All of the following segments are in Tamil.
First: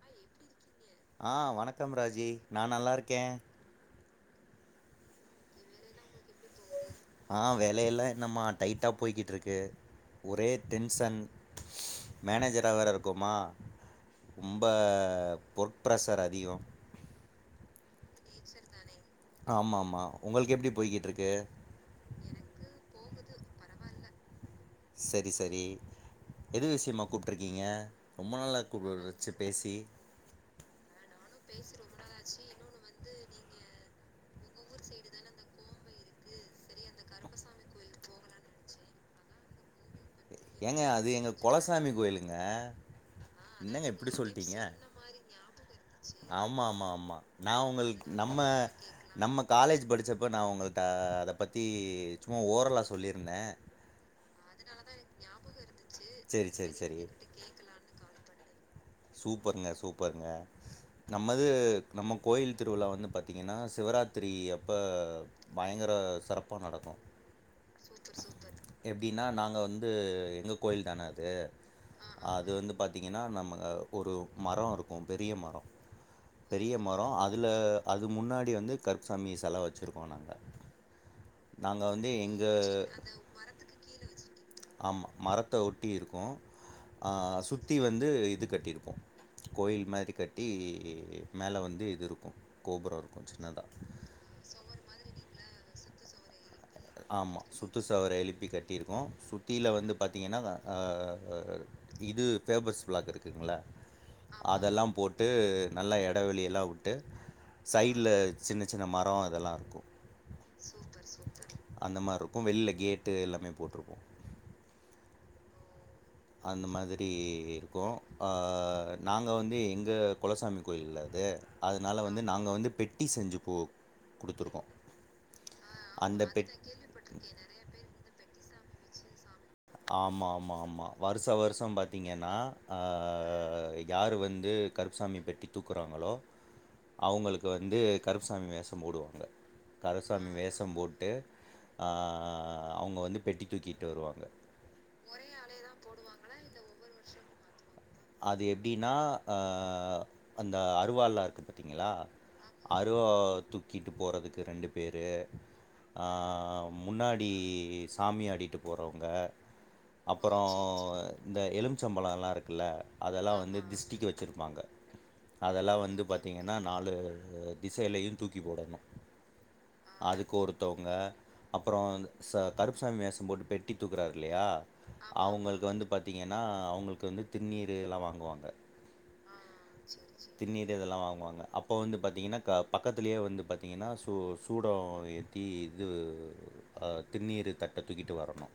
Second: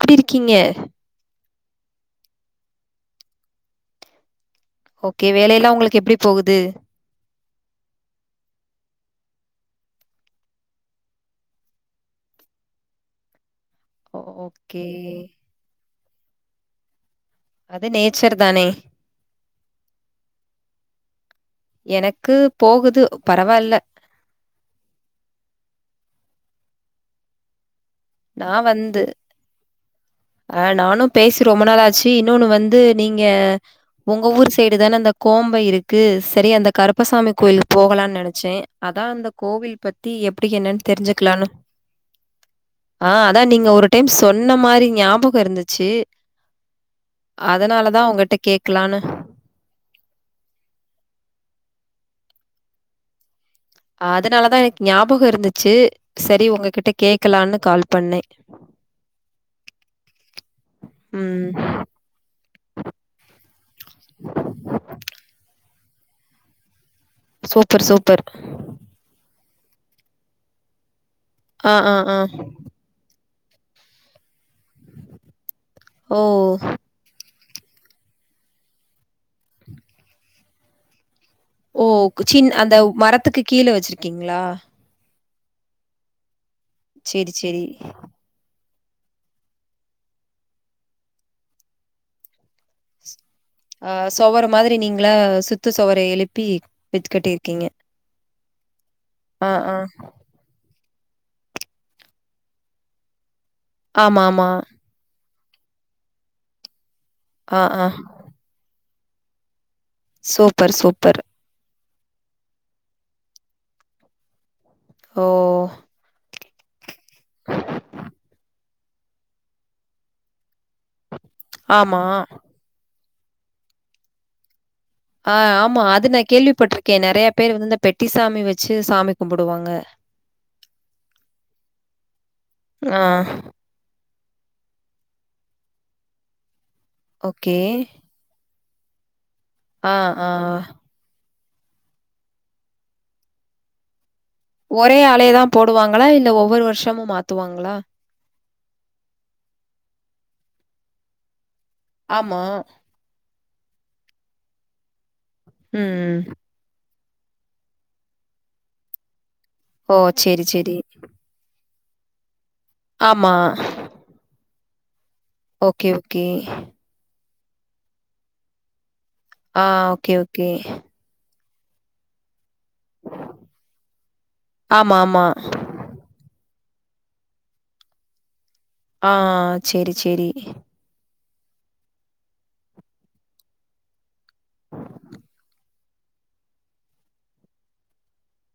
எப்டி இருக்கீங்க ஆ வணக்கம் ராஜி நா நல்லாருக்கே ஓகே வேல எல்லா உங்களுக்கு எப்டி போகுது ஆ வேலைய எல்லா என்னம்மா டைட்டா போய்கிட்டு இருக்கு ஒரே டென்சன் மேனேஜரா வேர இருக்கோமா ஓ ரொம்ப ஓகே. வொர்க் பிரஷர் அதிகோ அது நேச்சர் தானே ஆமா ஆமா உங்களுக்கு எப்டி போய்கிட்டு இருக்கு எனக்கு போகுது பரவாயில்ல சரி சரி எது விஷயமா கூப்பிட்டீருக்கீங்க நா வந்து அ நானும பேசி ரொம்ப நாளாச்சு இன்னொன்னு வந்து நீங்க உங்க ஊர் சைடு தானே அந்த கோம்ப இருக்கு சரி அந்த கருப்பசாமி கோயிலுக்கு போகலாம்னு நினச்சே அதா அந்த கோவில் பத் டீ எப்டி என்னன்னு தெரிஞ்சுக்கலானு கருப் சாமி கோயிலுங்க ஆ அதான் நீங்க ஒரு என்னங்க டைம் இப்டி சொன்ன சொல்ட்டீங்க மாரி ஞாபகோ இருந்துச்சு ஆமா ஆமா ஆமா நா அதனாலதா உங்களுக்கு உங்கட்ட நம்ம கேக்கலான்னு நம்ம காலேஜ் படிச்சப்ப நா உங்கள்ட்ட அத பத்தி சும்மா ஓரலா சொல்லியிருந்தே அதனால தா எனக்கு ஞாபகம் இருந்துச்சு சரி சேரி சேரி உங்ககிட்ட சேரி கேக்கலாம்னு கால் பண்ணே பண்ணே சூப்பருங்க சூப்பருங்க நம்ம இது ம். நம்ம கோயில் திருவிழா வந்து பாத்தீங்கன்னா சிவராத்திரி அப்ப பயங்கர சிறப்பா நடக்கு சூப்பர் சூப்பர் எப்டின்னா நாங்க வந்து எங்க கோயில் தான அது ஆ ஆ ஆ அது வந்து பாத் பாத்திங்கன்னா நம்ம ஒரு மரோ இருக்கு பெரிய மரோ ஓ பெரிய ம அதுல அது முன்னாடி வந்து கருப் சாமி செல வச்சிருக்கோ நாங்க ஓ நாங்க வந்து எங்க சின் அந்த மரத்துக்கு கீழ வச்சிருக்கீங்களா? ஆமா மரத்த ஒட்டியிருக்கு ஆ சேரி சேரி. சுத்தி வந்து இது கட்டியிருப்போ கோயில் மாரி கட்டி மேல வந்து இது இருக்கு கோபுரோ இருக்கு சின்னதா சுவர் மாரி நீங்களா சுத்து சுவர எழுப் ஆமா சுத்து சுவர எழுப்பி கட்டியிருக்கோ ஆ சுத்தில ஆ வந்து பாத்தீங்கன்னா அ அ இது பேபர்ஸ் பிளாக் இருக்குங்களா ஆமாமா. அதெல்லா போ ட்டு நல்லா இடவெளியெல்லா விட்டு ஆ ஆ சைட்ல சின்ன சின்ன மரொ அதெல்லா இருக்கு சூப்பர் சூப்பர் அந்த மாரி இருக்கு வெளில கேட்டு எல்லாமே போட்டிருப்போ ஓ அந்த மாதிரி இருக்கு, ஆ நாங்க வந்து எங்க குலசாமி கோயில்ல அது ஆமா. அதனால வந்து நாங்க வந்து பெட் ட்டி செஞ்சு போ குடுத்துருக்கோ ஆ ஆமா அது நா கேள்விப்பட்டிருக்கே நெறைய பேரு வந்து இந்த பெட்டிசாமி வச்சு சாமி கும்பிடுவாங்க. ஆமா ஆமா ஆமா வருஷா வருஷோ பாத்தீங்கன்னா அ ஆ யார் வந்து கருப்புசாமி பெட்டி தூக்குறாங்களோ அவுங்களுக்கு ஓகே. வந்து கருப்புசாமி வேஷம் போடுவாங்க ஆ ஆ கருப்சாமி வேஷம் போட் டு அ அவுங்க வந்து பெட்டி தூக்கிட்டு வருவாங்க ஒரே ஆளேதா போடுவாங்களா இல்ல ஒவ்வொரு வருஷமு மாத்துவாங்களா அது எப்டின்னா அ அந்த அறுவால்லா இருக்கு பார்த்தீங்களா ஆமா. அ அருவா தூக்கட்டு போறதுக்கு ரெண்டு பேரு ஆ ம். முன்னாடி சாமி ஆடிட்டு போறவங்க ஓ அப்பறோ சேரி சேரி இந்த எலும்பிச்சம்பழம் எல்லா இருக்குல்ல ஆமா அதெல்லா வந்து திஷ்டிக்கு வச்சிருப்பாங்க அதெல்லா ஓகே வந்து ஓகே பாத்தீங்கனா நாலு திசைலையு தூக்கி போடணு ஆ ஓகே அதுக்கு ஓகே ஒருத்தவங்க அப்பறோ இந்த ச கருப்புசாமி வேஷம் போட்டு பெட்டி தூக்குறாரு இல்லையா ஆமா ஆமா அவங்களுக்கு வந்து பாத்தீங்கன்னா அவங்களுக்கு வந்து திந்நீர் எல்லா வாங்குவாங்க ஆ சேரி சேரி திந்நீர் இதெல்லா வாங்குவாங்க அப்போ வந்து பாத்தீங்கன்னா க பக்கத்திலேயே வந்து பாத்தீங்கன்னா சூ சூடம் ஏத் தி இது திந்நீர் தட்ட தூக்கிட்டு வரணு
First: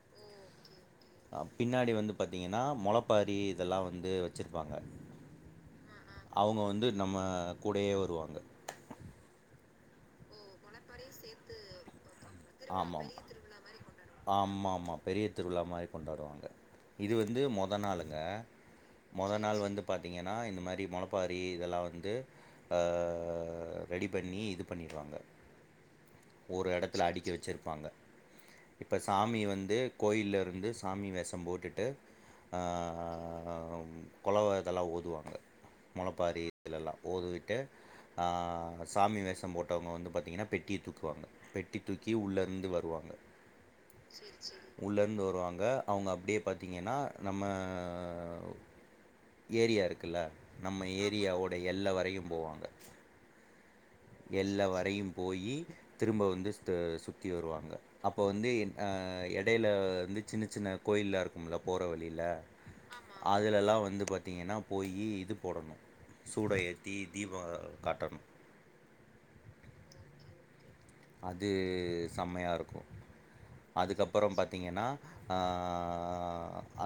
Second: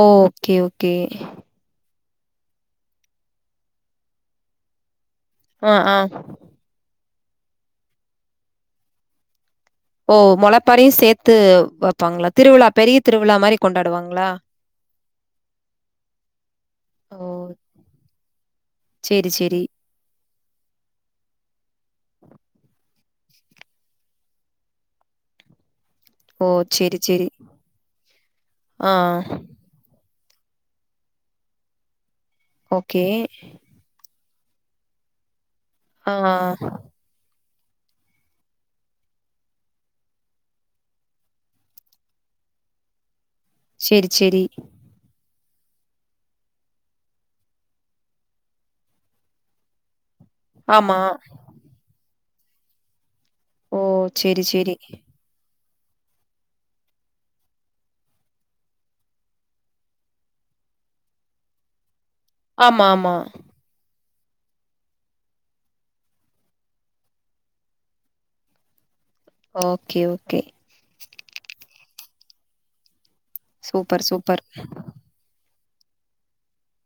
ஓ ஓகே ஓகே அ பின்னாடி வந்து பாத்தீங்கனா மொளப்பாரி இதெல்லா வந்து வச்சுருப்பாங்க அ ஆ அவங்க வந்து நம்ம கூடயே வருவாங்க ஓ மொளப்பாரியு சேத்து வப்பாங்களா திருவிழா பெரிய திருவிழா மாரி கொண்டாடுவாங்களா ஆமா ஆமா பெரிய திருவிழா மாரி கொண்டாடுவாங்க இது ஓ வந்து மொத நாளுங்க சேரி மொத சரி சேரி நாள் வந்து பாத்தீங்கன்னா இந்த மாரி மொளப்பாரி இதெல்லா வந்து ஆ ரெடி பண்ணி இது பண்ணிடுவாங்க ஓ ஒரு சேரி எடத்துல சேரி அடிக்கி வச்சிருப்பாங்க ஆ இப்ப சாமி வந்து கோயில்ல இருந்து சாமி வேஷம் போட்டுட்டு ஆ ஓகே குழவ இதெல்லா ஓதுவாங்க ஆ மொளப்பாரி இதுலெல்லா ஓதுவிட்டு ஆ சாமி வேஷம் போட்டவங்க வந்து பாத்தீங்கன்னா பெட்டிய தூக் குவாங்க பெட்டி தூக்கி உள்ள இருந்து வருவாங்க சேரி சேரி உள்ள இருந்து வருவாங்க அவங்க அப்டியே பாத்திங்கன்னா நம்ம ஏரியா இருக்குல்ல நம்ம ஆமா ஏரியாவோட எல்லா வரையு போவாங்க ஓ சேரி எல்லா சேரி வரையு போயி திரும்ப வந்து சுத்து சுத்தி வருவாங்க அப்போ வந்து அ எடைல வந்து சின்ன சின்ன கோயில்லா இருக்கும்லா போற வழியில ஆமா ஆமா அதுலல்லா வந்து பாத்தீங்கன்னா போயி இது போடணு சூடம் ஏத்தி தீபம் காட்டணு ஓகே ஓகே அது செமையா இருக்கு சூப்பர் அதுக்கப்பறோ சூப்பர் பாத்தீங்கன்னா அ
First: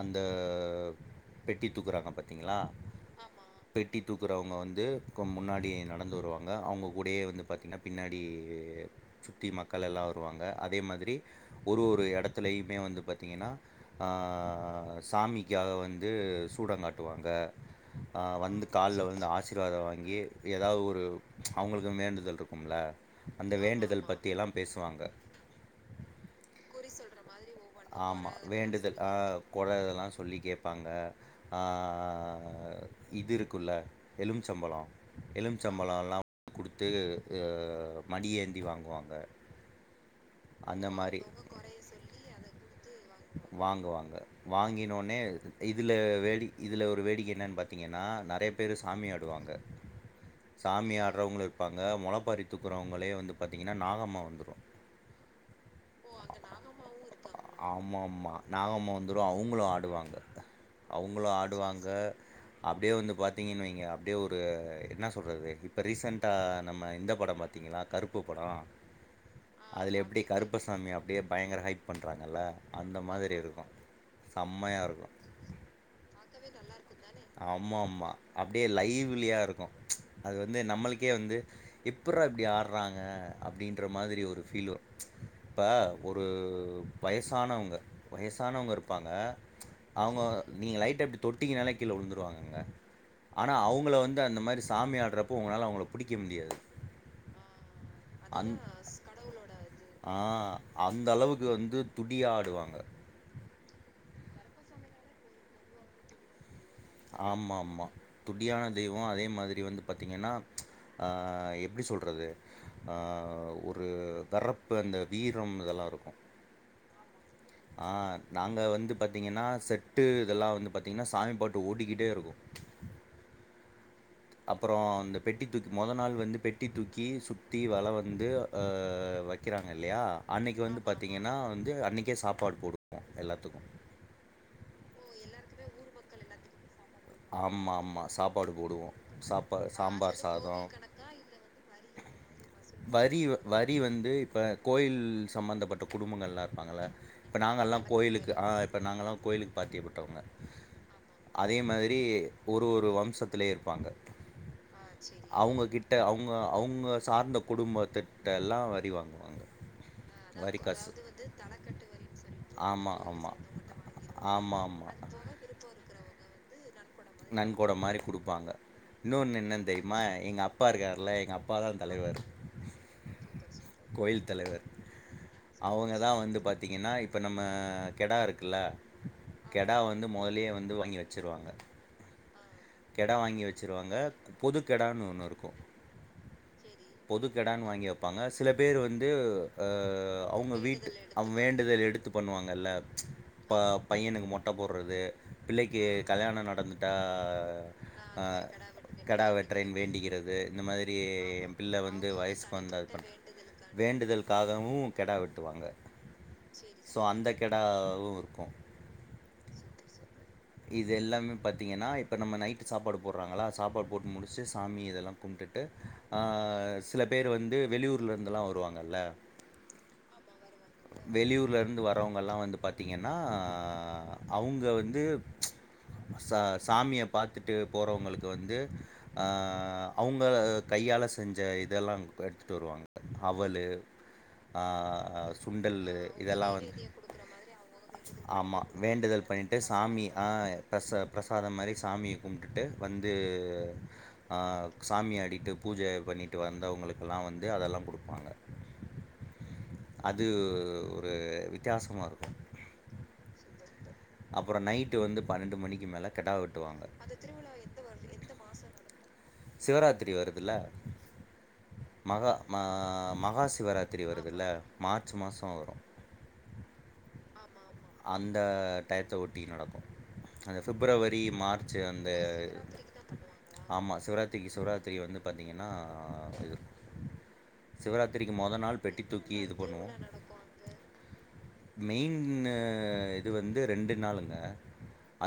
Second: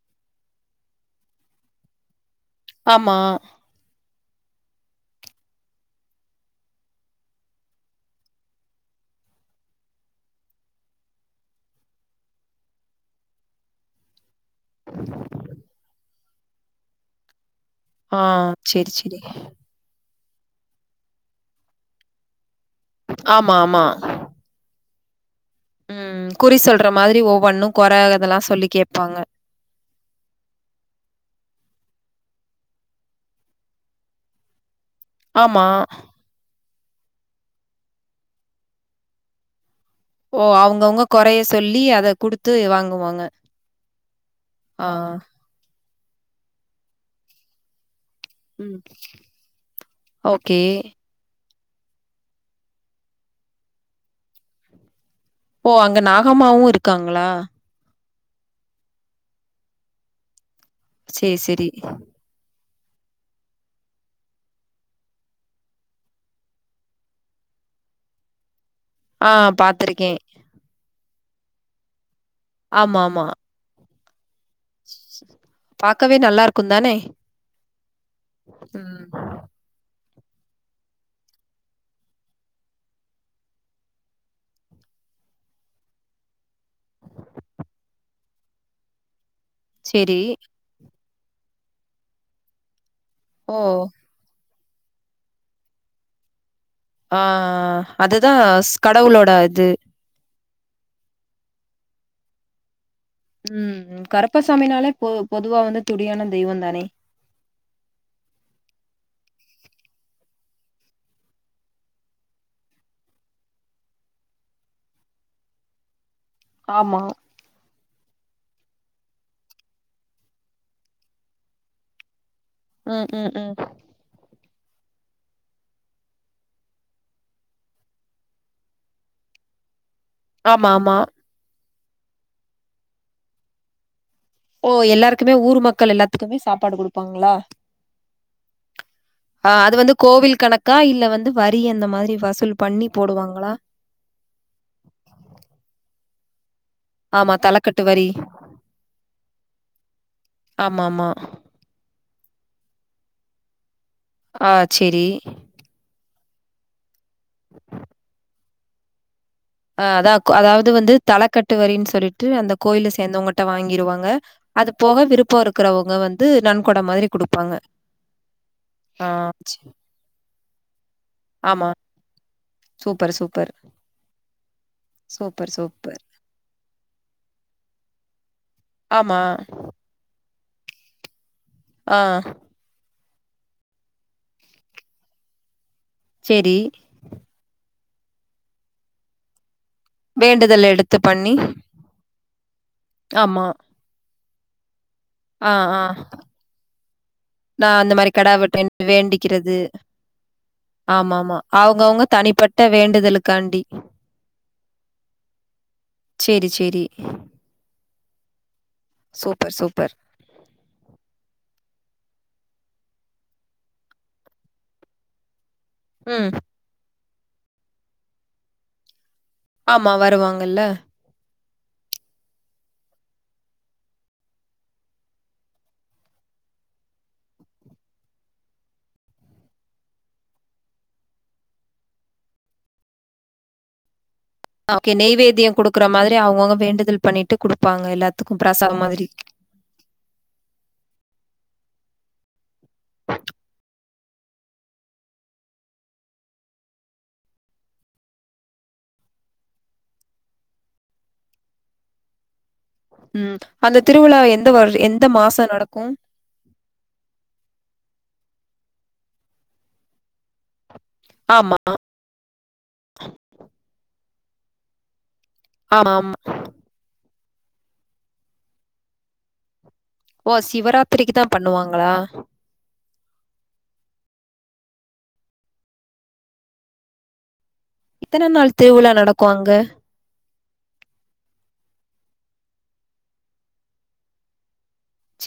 அந்த பெட்டி தூக்குறாங்க பாத்தீங்களா ஆமா பெட்டி தூக்குறவங்க வந்து கு முன்னாடி நடந்து வருவாங்க அவங்கக்கூடயே வந்து பாத்திங்கன்னா பின்னாடி சுத்தி மக்கள் எல்லா வருவாங்க அதே மாதிரி ஒரு ஒரு எடத்துலயுமே வந்து பாத்தீங்கன்னா ஆ ஆ சாமிக்காக வந்து சூடங்காட்டுவாங்க ஆ வந்து சேரி கால்ல சேரி விழுந்து ஆசிர்வாத வாங்கி எதாவ்து ஒரு அவுங்களுக்கும் வேண்டுதல் இருக்கும்ல அந்த ஆமா ஆமா வேண்டுதல் பத்தியெல்லாம் பேசுவாங்க ம் குறி சொல்ற மாதிரி ஒவ்வொன்னும் கொற அதெல்லா சொல்லி கேப்பாங்க கொற இதெல்லா சொல்லி கேப்பாங்க ஆ இது இருக்குல்ல எலும்ச்சம்பழொ ஆமா. எலும்புச்பழல்லா குடுத்து மடியேந்தி வாங்குவாங்க ஓ அந்த அவுங்கவுங்க மாரி கொறைய சொல்லி அத குடுத்து வாங்குவாங்க வாங்குவாங்க ஆ. வாங்கினோனே இதுல வேடி இதுல ஒரு வேடிக்கை என்னன் பாத்தீங்கன்னா நல் நறைய பேர் ம். சாமி ஆடுவாங்க ஓகே. சாமியாட் றவுங்களு இருப்பாங்க மொளப்பாரி தூக்குறவுங்களே வந்து பாத்தீங்கன்னா நாகம்மா வந்துரு ஓ அங்க நாகம்மாவு இருக்காங்களா ஆமா ஆமா நாகம்மா வந்துரு அவுங்களு ஆடுவாங்க அவுங்களு சரி, சரி. ஆடுவாங்க அப்டியே வந்து பாத்தீங்கனு வைங்க அப்டியே ஒரு என்னா சொல்றது இப்ப ரீசண்டா நம்ம இந்த படம் பாத் திங்களா கருப் ப்பு படொ ஆ அதுல பாத்துருக்கேன். எப்டி கருப்பசாமி அப்டியே பயங்கர ஹைக் பண்றாங்கல்ல அந்த ஆமாமா. மாத்ரி இருக்கூ செம்மையா இருக்கூ பாக்கவே நல் ஆமா ஆமா அப்டியே ம். லைவ்லியா இருக்கூ அது வந்து நம்மளுக்கே வந்து எப்புறா இப்டி ஆர் றாங்க அப்டின்ற மாரி ஒரு ஃபீல் வரு இப்ப ஒரு வயசானவுங்க வயசானவுங்க இருப்பாங்க சரி. அவுங்க நீங்க லைட்டா இப்டி தொட்டிங்கனாலே கீழ உழுந்துருவாங்கங்க ஓ! ஆனா அவுங்கள வந்து அந்த மாரி சாமி ஆடுறப்போ உங்களால அவுங்கள புடிக்க முடியாது ஆ அதுதா ஸ் கடவுளோட இது ஆ அந்த அளவுக்கு வந்து துடி ஆடுவாங்க ம் கருப்பசாமினாலே பொ பொதுவா வந்து துடியான தெய்வந்தானே ஆமா ஆமா துடியான தெய்வொ அதே மாதிரி வந்து பாத்தீங்கன்னா ஆ எப்டி சொல்றது ஆ ஒரு தரப்பு அந்த வீரம் இதெல்லா இருக்கூ ஆமா ஆ நாங்க வந்து பாத்தீங்கன்னா செட்டு இதெல்லா வந்து பாத்தீங்கன்னா சாமி பாட்டு ஓடிக்கிட்டே இருக்கூ ம் ம் ம் அப்பறொ இந்த பெட்டி தூக்கி மொத நாள் வந்து பெட்டி தூக்கி சுத்தி வல வந்து அ வக் வக்கிறாங்க இல்லயா அன்னைக்கி ஆமா, வந்து ஆமா. பாத்தீங்கன்னா வந்து அன்னைக்கே சாப்பாடு போடுவோ எல்லாத்துக்கூ ஓ எல்லாருக்குமே ஊர் மக்கள் எல்லாத்துக்குமே சாப்பாடு குடுப் ங்களா ஆமா ஆமா சாப்பாடு போடுவோ ஆ சாப்பா அது வந்து சாம்பார் கோவில் சாதோ கணக்கா இல்ல வந்து வரி அந்த மாரி வஸ் வசூல் பண்ணி போடுவா இவ் வரி வந்து இப்ப கோயில் சம்பந்தப்பட்ட குடும்பங்கல்லா இருப்பாங்கல்ல ஆமா இப்ப நாங்கல்லா தலக்கட்டு வரி கோயிலுக்கு ஆ இப்ப நாங்கல்லா கோயிலுக்கு பாத்தியப்பட்டவுங்க ஆமா ஆமா அதே மாரி ப்டி ஒரு ஒரு வம்சத்லே இருப்பாங்க ஆ சேரி அவுங்க கிட் கிட்ட அவுங்க அவுங்க சார்ந்த குடும்பத்திட்டெல்லா வரி வாங்குவாங்க அ அதா அதாவ்து வந்து தலக்கட்டு வரின் சொல்லிட்டு அந்த கோயில சேந்தவுங்கிட்ட வாங்கிருவாங்க போக அது போக விருப்பம் இருக்கறவங்க வந் து நன்கொட மாரி குடுக் நன்கொட மாரி குடுப்பாங்க இன்னொன்னு சரி. என்னன்னு தெரிமா எங்க அப்பா இருக்கார்ல எங்க அப்பா ஆமா தா தலைவர் சூப்பர் சூப்பர் கோயில் தலைவர் சூப்பர் அவுங்க சூப்பர் தா என்ன வந்து பாத்தீங்கன்னா இப்போ நம்ம கெடா இருக்குல்ல ஆமா கெடா வந்து மொதலயே வாங்கி வச்சுருவாங்க ஆ கெடா வாங்கி வச்சுருவாங்க பொது கெடானு ஒன்னு இருக்கும் செரி பொதுக்கெடானு வாங்கி வப்பாங்க சில பேர் வந்து அ அவுங்க வேண்டுதல் வீட் எடுத்து பண்ணி வேண்டுதல் எடுத்து பண்ணுவாங்கல்ல ஆமா இப்ப பையனுக்கு மொட்ட போட்றது ஆ ஆ பிள்ளைக்கு கல்யாணம் நடந்துட்டா நா அந்த மாரி ஆ கெடா வெட்ட கெடா வேண்டிக்கிறது வெட்ரேன் வேண்டிக்கறது இந்த மாரி ஆமாமா. என் பிள்ள அவங்கவங்க வந்து வயசுக்கு தனிப்பட்ட வந்த அது வேண்டுதலுக்காண்டி. வேண்டுதல்க்காகவு கெடா வெட்டுவாங்க சேரி சேரி சோ அந்த கெடாவு இருக்கு சூப்பர் சூப்பர் இது எல்லாமே பாத்தீங்கன்னா இப்ப நம்ம நைட்டு் சாப்பாடு போட்றாங்களா சாப்பாடு போட்டு முடிச்சு சாமி இதல்லா கும்ட்டு ம். சில பேர் வந்து வெளியூர்ல இருந்தல்லா வருவாங்கல்ல ஆமா வருவாங்கல்ல வெளியூர்லருந்து வரவங்க எல்லா வந்து பாத்தீங்கன்னா அவங்க வந்து ச சாமிய பாத்துட்டு போறவங்களுக்கு வந்து அவங்க கையால செஞ்ச இதெல்லாம் எடுத்துட்டு வருவாங்க அவலு ஆ ஓகே நெய்வேத்தியம் குடுக்குற சுண்டல்லு மாதிரி இதெல்லா அவங்கவங்க வந்து வேண்டுதல் பண்ணிட்டு குடுப்பாங்க எல்லாத்துக்கும் ஆமா பிரசாதம் மாதிரி. வேண்டுதல் பண்ணிட் சாமி ஆ பிர பிரசாதம் மாதிரி சாமிய கும்ட்டுட்டு வந்து சாமி ஆடிகிட்டு பூஜ பண்ணிட்டு வந்தவங்களுக்கல்லா வந்து அதல்லா குடுப்பாங்க அது ஒரு வித்தியாசமா இருக்கு ம் அந்த திருவிழா எந்த எந்த வந்து மாசம் நடக்கு மணிக்கு மேல கெடா வெட்டுவாங்க சிவராத்திரி வருதுல்ல ஆமா மகா மகா சிவராத்திரி வருதுல்ல மார்ச் மாச வரு ஆமா அந்த டயத்த ஒட்டி நடக்கு ஓ! சிவராத்திரிக்கு பிப்ரவரி தான் மார்ச் பண்ணுவாங்களா? அந்த ஆமா சிவராத்திரிக்கு சிவராத்திரி வந்து பாத்தீங்கன்னா இது எத்தன சிவராத்திரிக்கு மொதல் நாள் திருவிழா பெட்டி நடக்கும் தூக்கி அங்க? இது பண்ணுவோ மெயின் இது வந்து ரெண்டு நாளுங்க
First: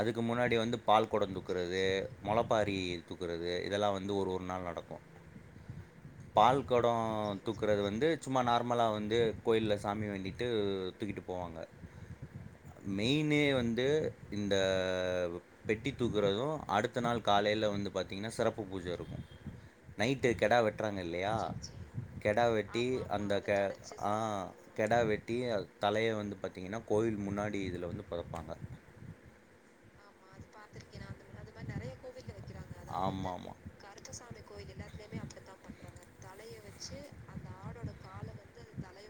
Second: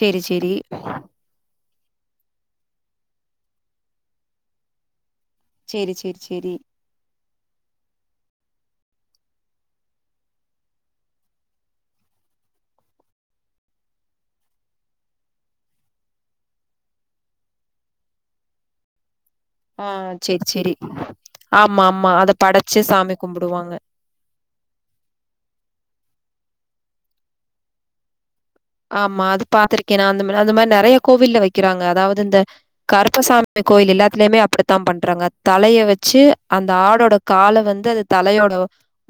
அதுக்கு சேரி. முன்னாடி வந்து பால் கொடம் தூக் கறது மொளப்பாரி தூக்கறது இதல்லா வந்து ஒரு ஒரு நாள் நடக்கு சேரி சேரி சேரி கொடோ தூக்கறது வந்து சும்மா நார்மலா வந்து கோயில்ல சாமி வேண்டிட்டு தூக்கிட்டு போவாங்க மெய்னே வந்து இந்த பெட்டி தூக்குறது அடுத்த நாள் காலைல வந்து பாத்தீங்கன்னா சிறப்பு பூஜருக்கு ஆ, நைட்டு சேரி, கெடா சேரி. வெட்றாங்க இல்லயா ஆமா, ஆமா. அத கெடா படைச்சு வெட்டி சாமி அந்த க கும்பிடுவாங்க. ஆ கெடா வெட்டி தலய வந்து பாத்திங்கன்னா கோவில் முன்னாடி இதில வந்து பொதப்பாங்க ஆமா அது பாத்துருக்கே அந்த அந்த மாதிரி நெறைய கோவில்ல வைக்கிறாங்க அதாவது இந்த கருப்பசாமி இந்த கோயில எல்லாத்திலயுமே அப்டித்தா பண்றாங்க தலைய வச்சு அந்த ஆடோட கால வந்து அது தலையோட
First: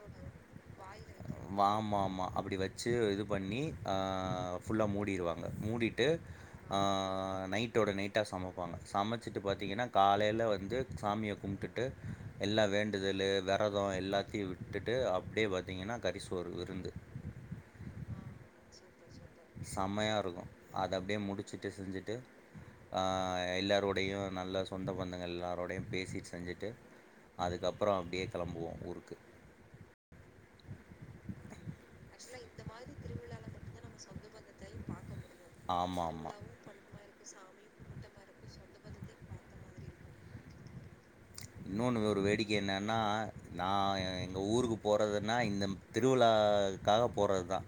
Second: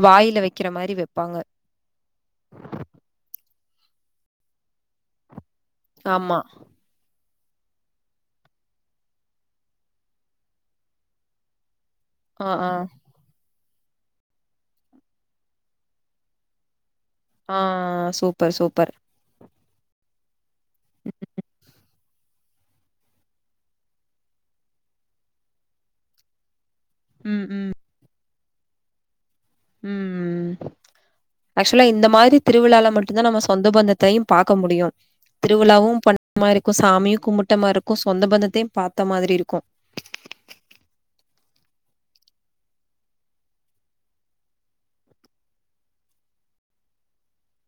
வாய்ல வைக்கிற மாதிரி வப்பாங்க வாமா ஆமா அப்டி வச்சு இது பண்ணி ஆ ஃபுல்லா மூடிடுவாங்க மூடி ட்டு ஆமா. ஆ நைட்டோட நைட்டா சமப்பாங்க சமச்சிட்டு பாத்திங்கன்னா காலைல வந்து சாமிய கும்ப்ட்டு ஆ எல்லா ஆ வேண்டுதலு வெர தோ எல்லாத்தயு விட்டுட்டு அப்டியே பாத்திங்கன்னா கரிசோறு விருந்து ஆ சூப்பர் சூப்பர் செம்மையாருக்கு அத அப்டியே முடிச்சுட்டு செஞ்சுட்டு ஆ எல்லாரோடையு நல்லா சொந்த பந்தங்கள் எல்லாரோடையு பேசிட்டு செஞ்சுட்டு ம் ம் அதுக்கப்றோ அப்டியே கிளம்புவோ ஊருக்கு ம் ஆக்சுவலா இந்த மாரி திருவிழால மட்டுந்தா நம்ம சொந்த பந்த தையு பாக்க முடியு திருவிழாவு ஆமா பண்ண ஆமா மாரிருக்கு சாமியு கும்பட்ட மாரிருக்கு சொந்த பந்தத்தையு பாத்த மாதிரிருக்கு இன்னொனு ஒரு வேடிக்க என்னனா நா எங்க ஊருக்கு போறதுன்னா இந்த திருவிழாக்காக போறது தா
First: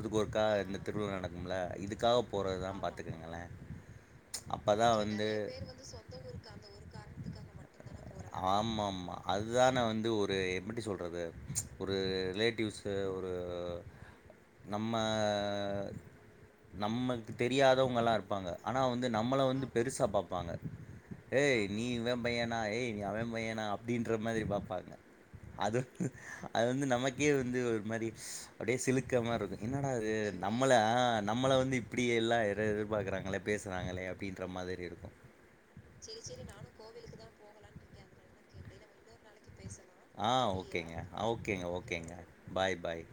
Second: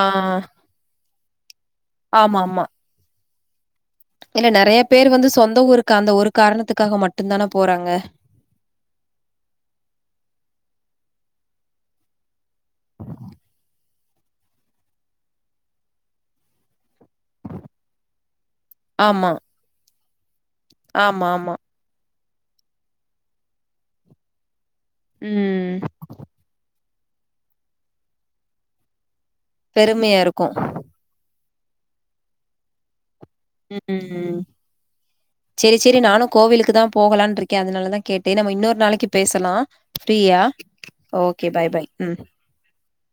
ஆ ஒருக்கா இந்த திருவிழா நடக்கும்ல இதுக்காக போறது தா பாத்துக்கங்ளே ஏன்னா நெறய பேர் வந்து சொந்த ஊருக்கு அந்த ஒரு காரணத்துக்காக மட்டு தான போறாங்க ஆமா ஆமா அதுதான வந்து ஒரு எப்டி சொல்றது ஒரு ரிலே டியூஸ் ஒரு நம்ம நம்மளுக்கு தெரியாதவங்கல்லாருப்பாங்க ஆனா அவு ஆமா நம்ள வந்து பெருசா பாப்பாங்க ஆமா ஆமா ஏய் நீ இவே பையனா ஏய் நீ அவே பையனா அப்டின்ற மாரி பாப்பாங்க ம் அதுக்கு அது வந்து நமக்கே வந்து ஒரு மாரி அப்டியே சிலுக்க மாரிருக்கு என்னடா அது பெருமையா இருக்கு நம்மள ஆ நம்மள வந்து இப்டி எல்லா எதிர்பாக்குறாங்களே பேச ம் சேரி சேரி நானு கோவிலுக்கு தா போகலாம்ன்ருக்கே அதனால தா கேட்டே நம்ம இன்னொரு நாளைக்கு பேசலா ஆ ஃப்ரீயா சரியா? ஓகே ஓகேங்க பாய் பாய் ஓகேங்க ம் பாய் பாய்